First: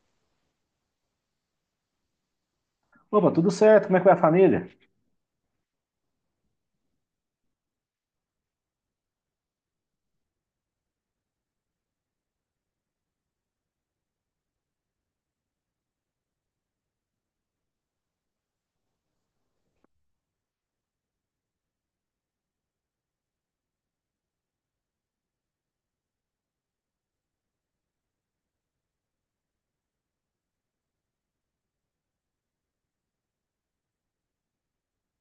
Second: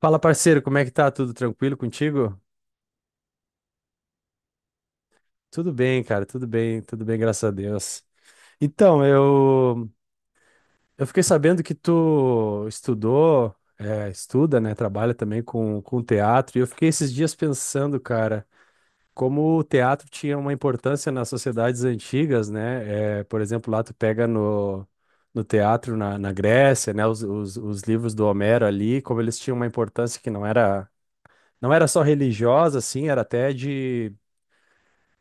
Fala, parceiro, como é que tá? Tudo tranquilo contigo? Opa, tudo certo? Como é que vai a família? Tudo bem, cara, tudo bem, graças a Deus. Então, eu fiquei sabendo que tu estuda, né? Trabalha também com teatro, e eu fiquei esses dias pensando, cara, como o teatro tinha uma importância nas sociedades antigas, né? É, por exemplo, lá tu pega no teatro na Grécia, né? Os livros do Homero ali, como eles tinham uma importância que não era. Não era só religiosa, assim, era até de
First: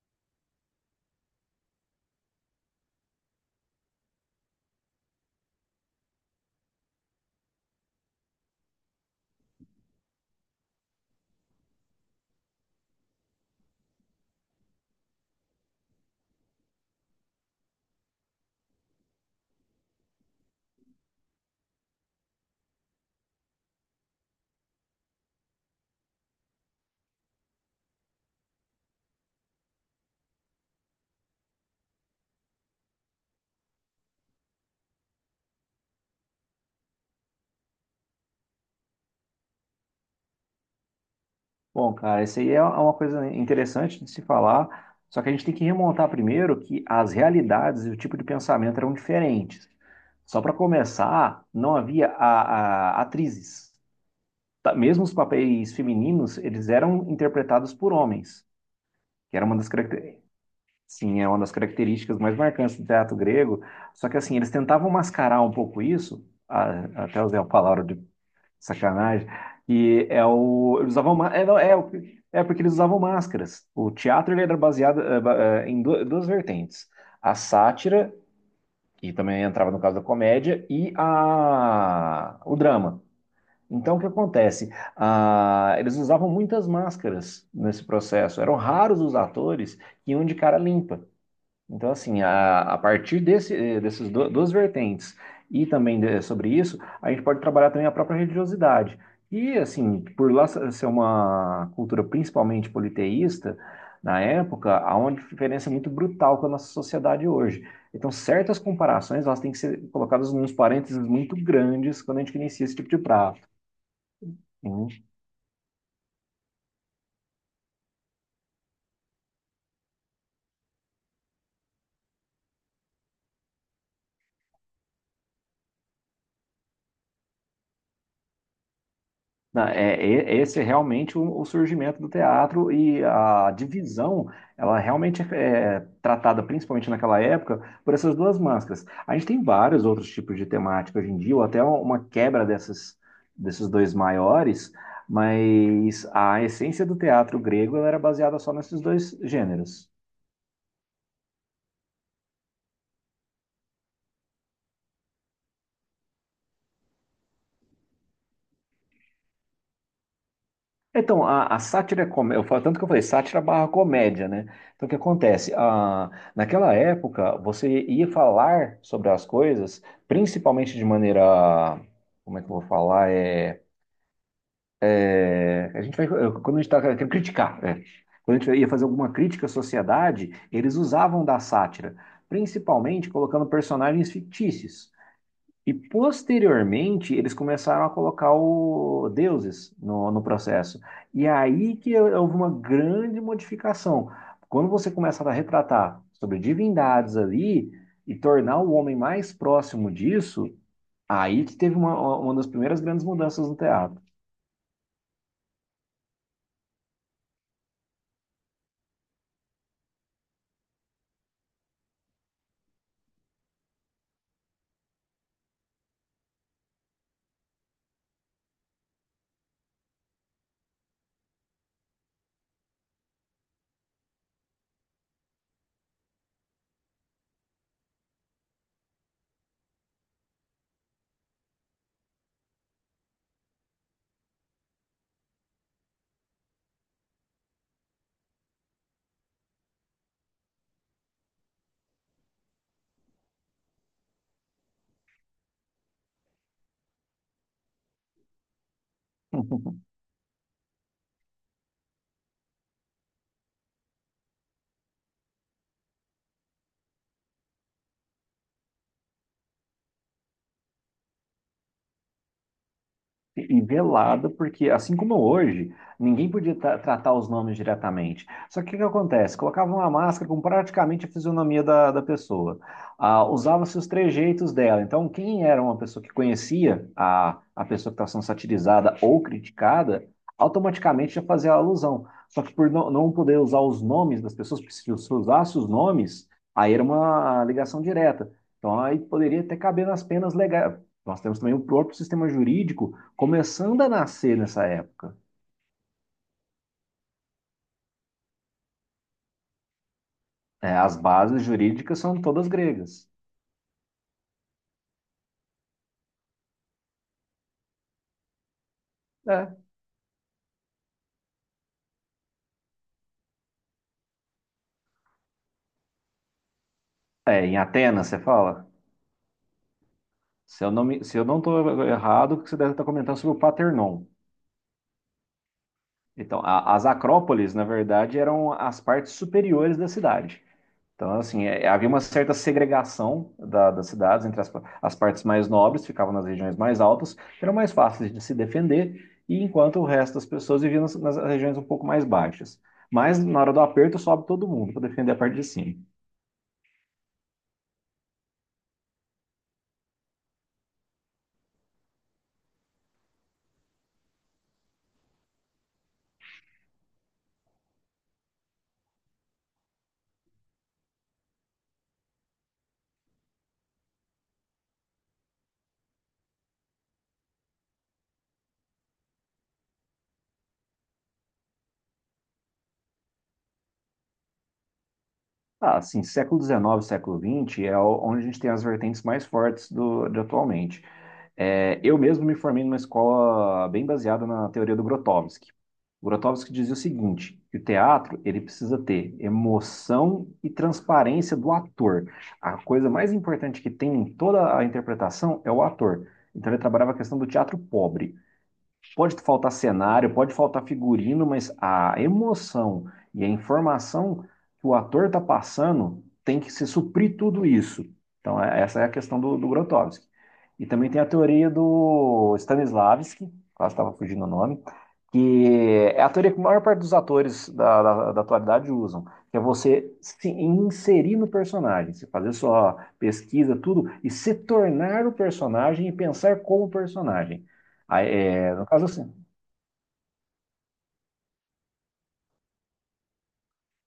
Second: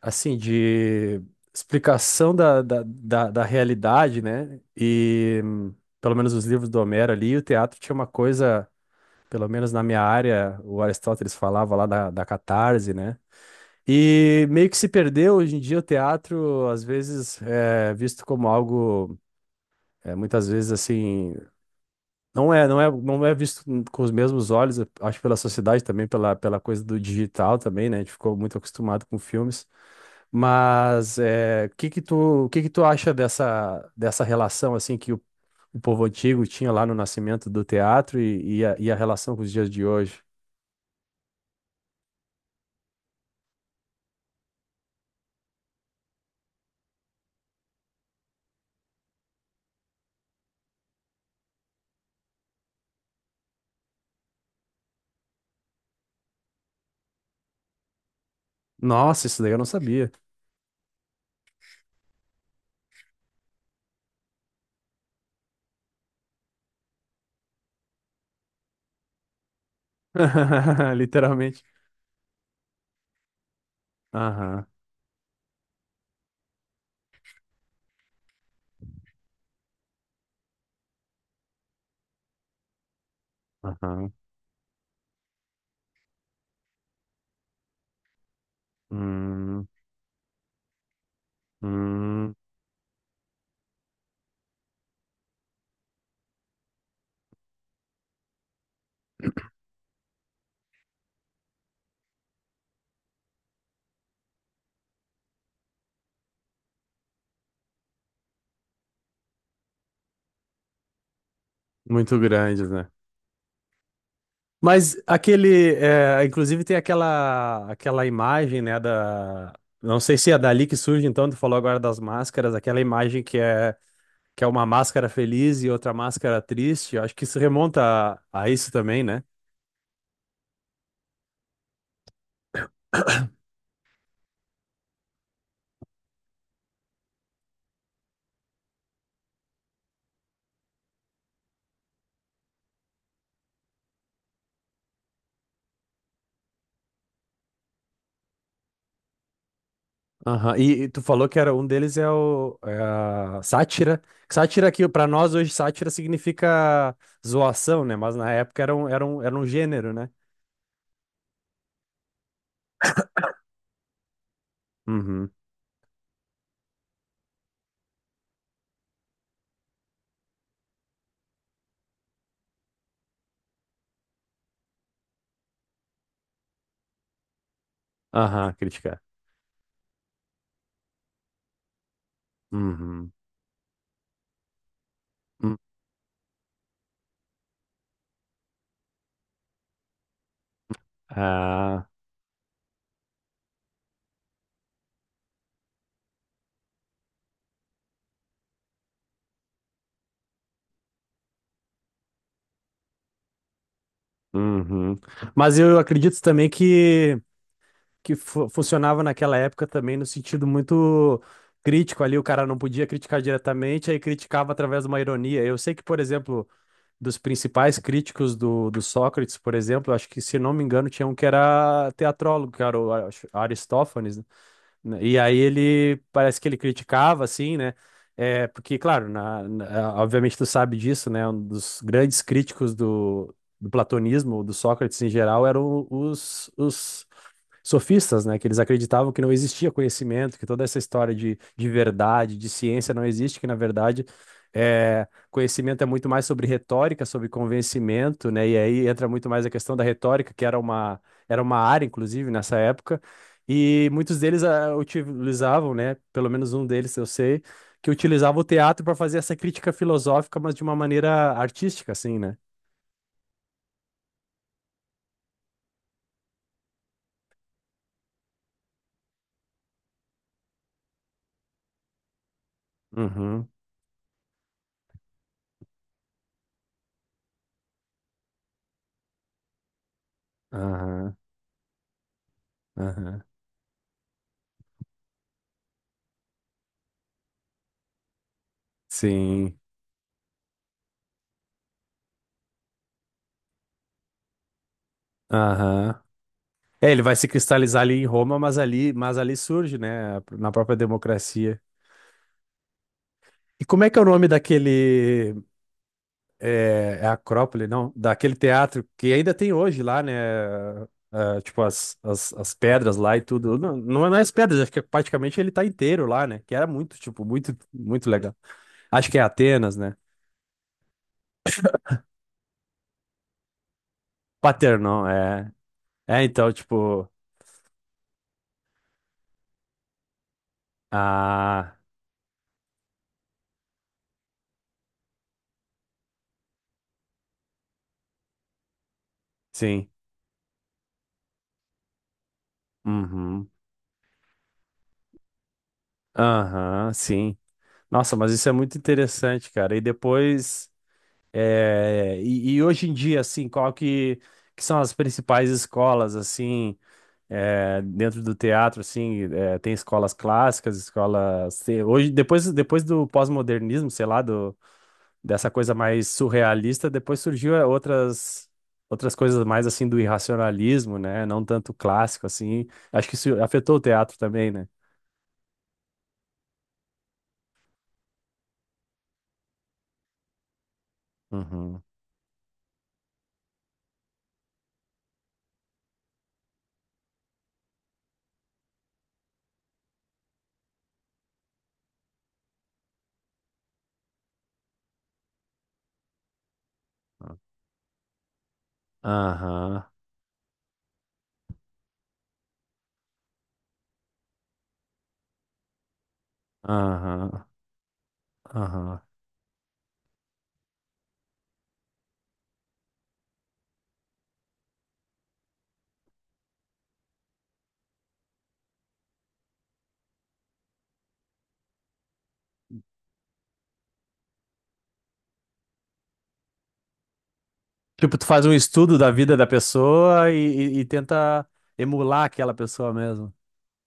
assim, de explicação da realidade, né? Pelo menos os livros do Homero ali, o teatro tinha uma coisa, pelo menos na minha área, o Aristóteles falava lá da catarse, né? E meio que se perdeu hoje em dia o teatro, às vezes é visto como algo, é, muitas vezes assim, não é visto com os mesmos olhos, eu acho pela sociedade também, pela coisa do digital também, né? A gente ficou muito acostumado com filmes. Mas é, o que que tu acha dessa relação assim que o povo antigo tinha lá no nascimento do teatro e a relação com os dias de hoje? Bom, cara, isso aí é uma coisa interessante de se falar, só que a gente tem que remontar primeiro que as realidades e o tipo de pensamento eram diferentes. Só para começar, não havia atrizes. Tá. Mesmo os papéis femininos, eles eram interpretados por homens, Nossa, que isso era daí uma eu não das sabia. Sim, é uma das características mais marcantes do teatro grego. Só que assim, eles tentavam mascarar um pouco isso, até usei a palavra de sacanagem. E é o. Eles usavam. Ma- É, não, Literalmente. é, o- é porque eles usavam máscaras. O teatro ele era Aham, baseado em duas vertentes: a sátira, que também entrava no caso da comédia, e o drama. Então, o que aham. acontece? Eles usavam muitas máscaras nesse processo. Eram raros os Hum, atores que iam de cara limpa. Então, assim, hum. A partir desses duas vertentes e também sobre isso, a gente pode trabalhar também a própria religiosidade. E, assim, por lá ser uma cultura principalmente politeísta, na época, há uma diferença muito brutal com a nossa sociedade hoje. Então, certas comparações, elas têm que ser colocadas nos parênteses muito grandes Muito quando a gente inicia grandes, esse né? tipo de prato. Mas aquele, é, inclusive tem aquela imagem, né, da, não sei se é dali que surge, então tu falou agora das máscaras, aquela imagem que é uma máscara feliz e outra máscara triste. Eu acho que isso remonta a isso também, né? É, esse é realmente o surgimento do teatro e a divisão, ela realmente é tratada, principalmente naquela época, por essas duas máscaras. A gente tem vários outros tipos de temática hoje em dia, ou até uma quebra dessas, desses dois maiores, mas a essência do teatro grego ela era baseada só nesses dois gêneros. Aham. E tu falou que era um deles é o é a sátira. Sátira que para nós hoje sátira significa zoação, né? Mas na época era um gênero, né? Então, a sátira, eu falo tanto que eu falei, sátira barra comédia, né? Então, o que Uhum. acontece? Ah, naquela época, você ia falar sobre as coisas, principalmente de maneira, como é que eu vou falar? A gente vai, quando a gente está querendo criticar, é. Quando a Aham, gente ia fazer criticar. alguma crítica à sociedade, eles usavam da sátira, principalmente Uhum. colocando personagens fictícios. Hum. E posteriormente, eles começaram a colocar o deuses no processo. E aí Ah, que houve uma grande modificação. Quando você começa a retratar sobre divindades ali e tornar o homem mais próximo disso, aí que teve uma das primeiras grandes mudanças no teatro. uhum. Mas eu acredito também que funcionava naquela época também no sentido muito crítico ali, o cara não podia criticar diretamente, aí criticava através de uma ironia. Eu sei que, por exemplo, dos principais críticos do Sócrates, por exemplo, acho que, se não me engano, tinha um que era teatrólogo, que era o Aristófanes, né? E aí ele, parece que ele criticava, assim, né? É, porque, claro, obviamente tu sabe disso, né? Um dos grandes críticos do platonismo, do Sócrates em geral, eram os sofistas, né? Que eles acreditavam que não existia conhecimento, que toda essa história de verdade, de ciência não existe, que na verdade conhecimento é muito mais sobre retórica, sobre convencimento, né? E aí entra muito mais a questão da retórica, que era uma área, inclusive, nessa época. E muitos deles utilizavam, né? Pelo menos um deles eu sei, que utilizava o teatro para fazer essa crítica filosófica, mas de uma maneira artística, assim, né? E e velado, porque assim como hoje, ninguém podia tratar os nomes diretamente. Só que o que que acontece? Colocavam uma máscara com praticamente a fisionomia da pessoa. Ah, Uhum, usava-se os trejeitos dela. Então, quem era uma pessoa que conhecia a pessoa que estava sendo satirizada ou criticada, automaticamente aham, já fazia a alusão. Só que por não aham, poder usar os nomes das pessoas, porque se usasse os nomes, aí era uma ligação direta. Então, aí poderia até sim, caber nas penas legais. Nós temos também o próprio sistema jurídico começando a nascer nessa época. aham. É, ele vai se cristalizar ali em Roma, mas ali, surge, né, na É, própria as bases democracia. jurídicas são todas gregas. E como é que é o nome daquele, é Acrópole, não? Daquele teatro que ainda tem É. hoje lá, né, ah, tipo as pedras lá e tudo. Não, não é as pedras, acho que é praticamente ele tá inteiro lá, né, que era muito, tipo, É, muito, em Atenas, muito você legal. fala? Acho que é Atenas, né? Se eu não me, se eu não estou errado, você deve estar comentando sobre o Paternon. Paternon, é. É, Então, então, as tipo, acrópoles, na verdade, eram as partes superiores da cidade. Então, assim, é, ah, havia uma certa segregação das cidades entre as partes mais nobres, ficavam nas regiões mais altas, que eram mais fáceis de se defender, e enquanto o sim, resto das pessoas viviam nas regiões um pouco mais baixas. Mas, na uhum, hora do aperto, sobe todo mundo para defender a parte de cima. aham, sim. Nossa, mas isso é muito interessante, cara. E depois, é, e hoje em dia, assim, que são as principais escolas, assim, é, dentro do teatro, assim, é, tem escolas clássicas, escolas... Hoje, depois do pós-modernismo, sei lá, dessa coisa mais surrealista, depois surgiu outras coisas mais, assim, do irracionalismo, né? Não tanto clássico, assim. Acho que isso afetou o teatro também, né? Ah, assim, século XIX, século XX é onde a gente tem as vertentes mais fortes do, de atualmente. É, Uhum. eu mesmo me formei numa escola bem baseada na teoria do Grotowski. O Grotowski dizia o seguinte, que o teatro ele precisa ter emoção e transparência do ator. A coisa mais importante que tem em toda a interpretação é o ator. Então ele trabalhava a questão do teatro pobre. Pode faltar Aham, cenário, pode faltar figurino, mas a emoção e a informação que o ator está passando tem que se suprir aham, tudo isso. Então, essa é a aham. questão do Grotowski. E também tem a teoria do Stanislavski, quase estava fugindo o nome, que é a teoria que a maior parte dos atores da atualidade usam, que é você se inserir no personagem, você fazer sua pesquisa, tudo, e se tornar o personagem e pensar como personagem. Aí, Tipo, tu faz um é, no caso, estudo da assim, vida da pessoa e tenta emular aquela pessoa mesmo.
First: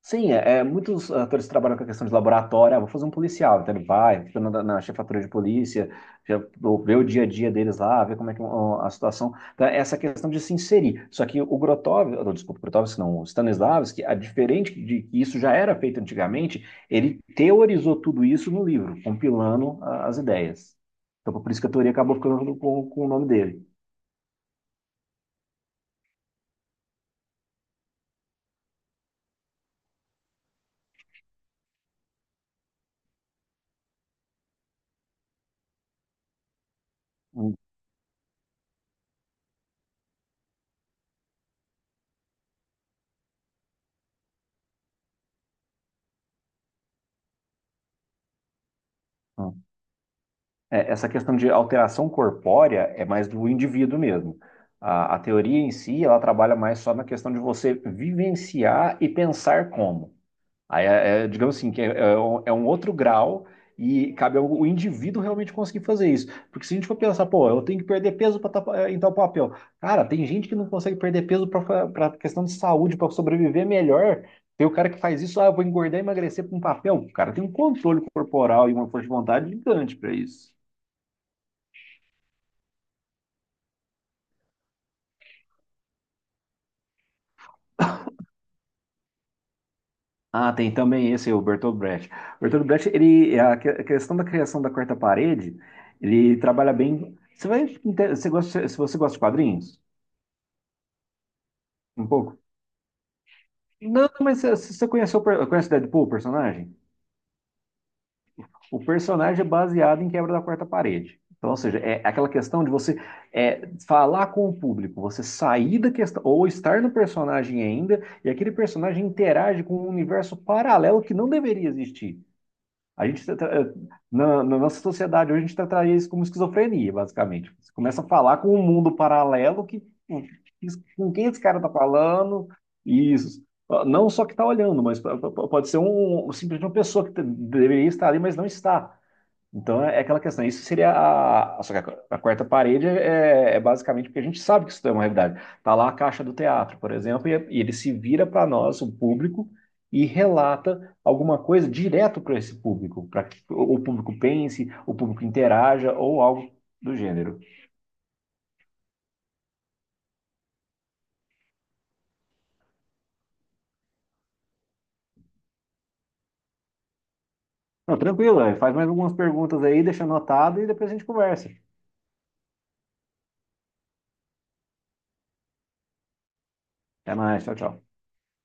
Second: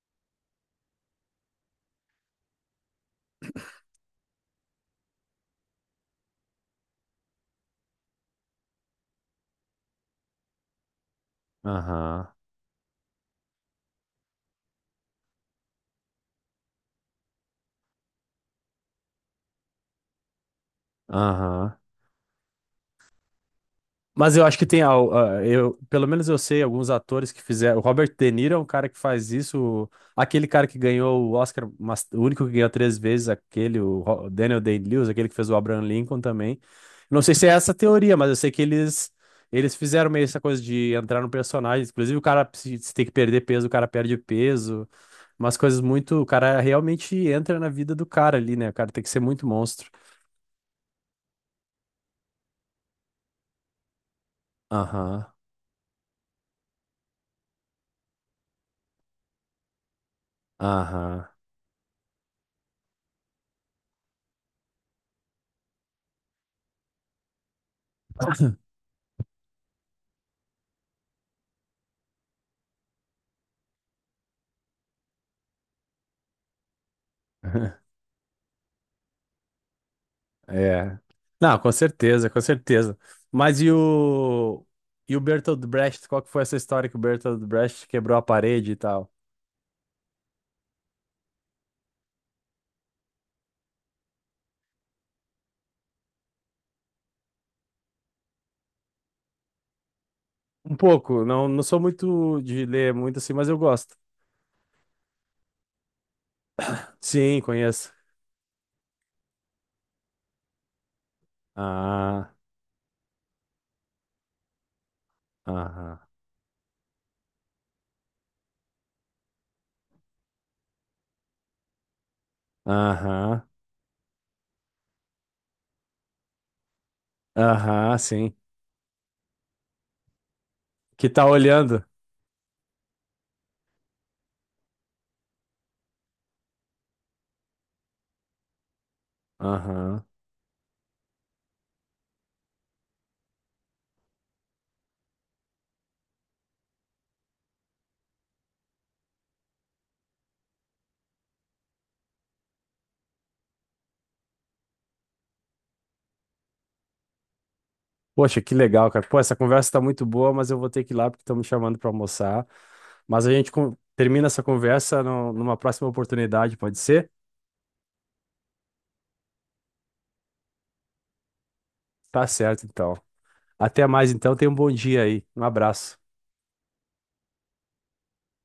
sim, muitos atores trabalham com a questão de laboratório. Ah, vou fazer um policial. Então ele vai, fica na chefatura de polícia, já, vê o dia a dia deles lá, vê como é que ó, a situação. Então, é essa questão de se inserir. Só que o Grotov, Aham, não, desculpa, Grotov, não, o Stanislavski, a diferente de que isso já era feito antigamente, ele teorizou tudo isso no livro, compilando as ideias. Então, por isso que a aham. teoria acabou ficando com o nome dele. Mas eu acho que tem ah, eu, pelo menos eu sei alguns atores que fizeram. O Robert De Niro é um cara que faz isso. Aquele cara que ganhou o Oscar, o único que ganhou três vezes, aquele, o Daniel Day-Lewis, aquele que fez o Abraham Lincoln também. Não sei se é essa a teoria, mas eu sei que eles fizeram meio essa coisa de entrar no personagem. Inclusive, o cara, se tem que perder peso, o cara perde peso. Umas coisas muito. O cara realmente entra na vida do cara ali, né? O cara tem que ser muito Então, monstro. É, essa questão de alteração corpórea é mais do indivíduo mesmo. A Aham, teoria em si, ela trabalha mais só na questão de você vivenciar e pensar como. Aí, aham. Digamos assim, é um outro grau e cabe ao o indivíduo realmente conseguir fazer isso. Porque se a gente for pensar, pô, eu tenho que perder peso para entrar o papel. Cara, tem gente que não consegue perder peso para questão de saúde, para sobreviver melhor. Tem o cara que faz isso, ah, eu vou engordar e emagrecer para um papel. O cara tem um controle corporal e uma força de vontade gigante para isso. É. Não, com certeza, com certeza. Mas e o Bertolt Brecht, qual que foi essa história que o Bertolt Brecht quebrou a parede e tal? Ah, tem também esse, o Bertolt Brecht. Bertolt Brecht, ele, a questão da criação da quarta parede, ele trabalha bem. Você vai, você gosta, se você gosta de quadrinhos, Um pouco, não, não sou um pouco? muito de ler muito assim, mas eu gosto. Não, mas você conhece o conhece o Deadpool, o personagem? Sim, conheço. O personagem é baseado em quebra da quarta parede. Então, ou seja, é aquela Ah, questão de você é, falar com o público, você sair da aham, questão, ou estar no personagem ainda, e aquele personagem interage com um universo paralelo que não deveria existir. A gente, aham, na nossa sociedade hoje, a gente tá traindo isso como esquizofrenia, basicamente. Você aham, começa a sim. falar com um mundo paralelo que, pô, isso- Que com tá quem esse cara tá olhando. falando, e isso. Não só que tá olhando, mas pode ser um, simplesmente uma pessoa que deveria estar ali, mas não está. Então é Aham. aquela questão. Isso seria a. Só que a quarta parede é basicamente porque a gente sabe que isso é uma realidade. Tá lá a caixa do teatro, por exemplo, e ele se vira para nós, o público, e relata alguma coisa direto para esse público, para que o público pense, o público interaja ou algo do gênero. Poxa, que legal, cara. Pô, essa conversa tá muito boa, mas eu vou ter que ir lá porque estão me chamando pra almoçar. Mas a gente termina essa conversa numa próxima oportunidade, pode ser? Não, tranquilo, é, faz mais algumas perguntas aí, deixa anotado e depois a gente conversa. Tá certo, então. Até mais então, tenha um bom dia aí. Um abraço. Até mais, tchau, tchau.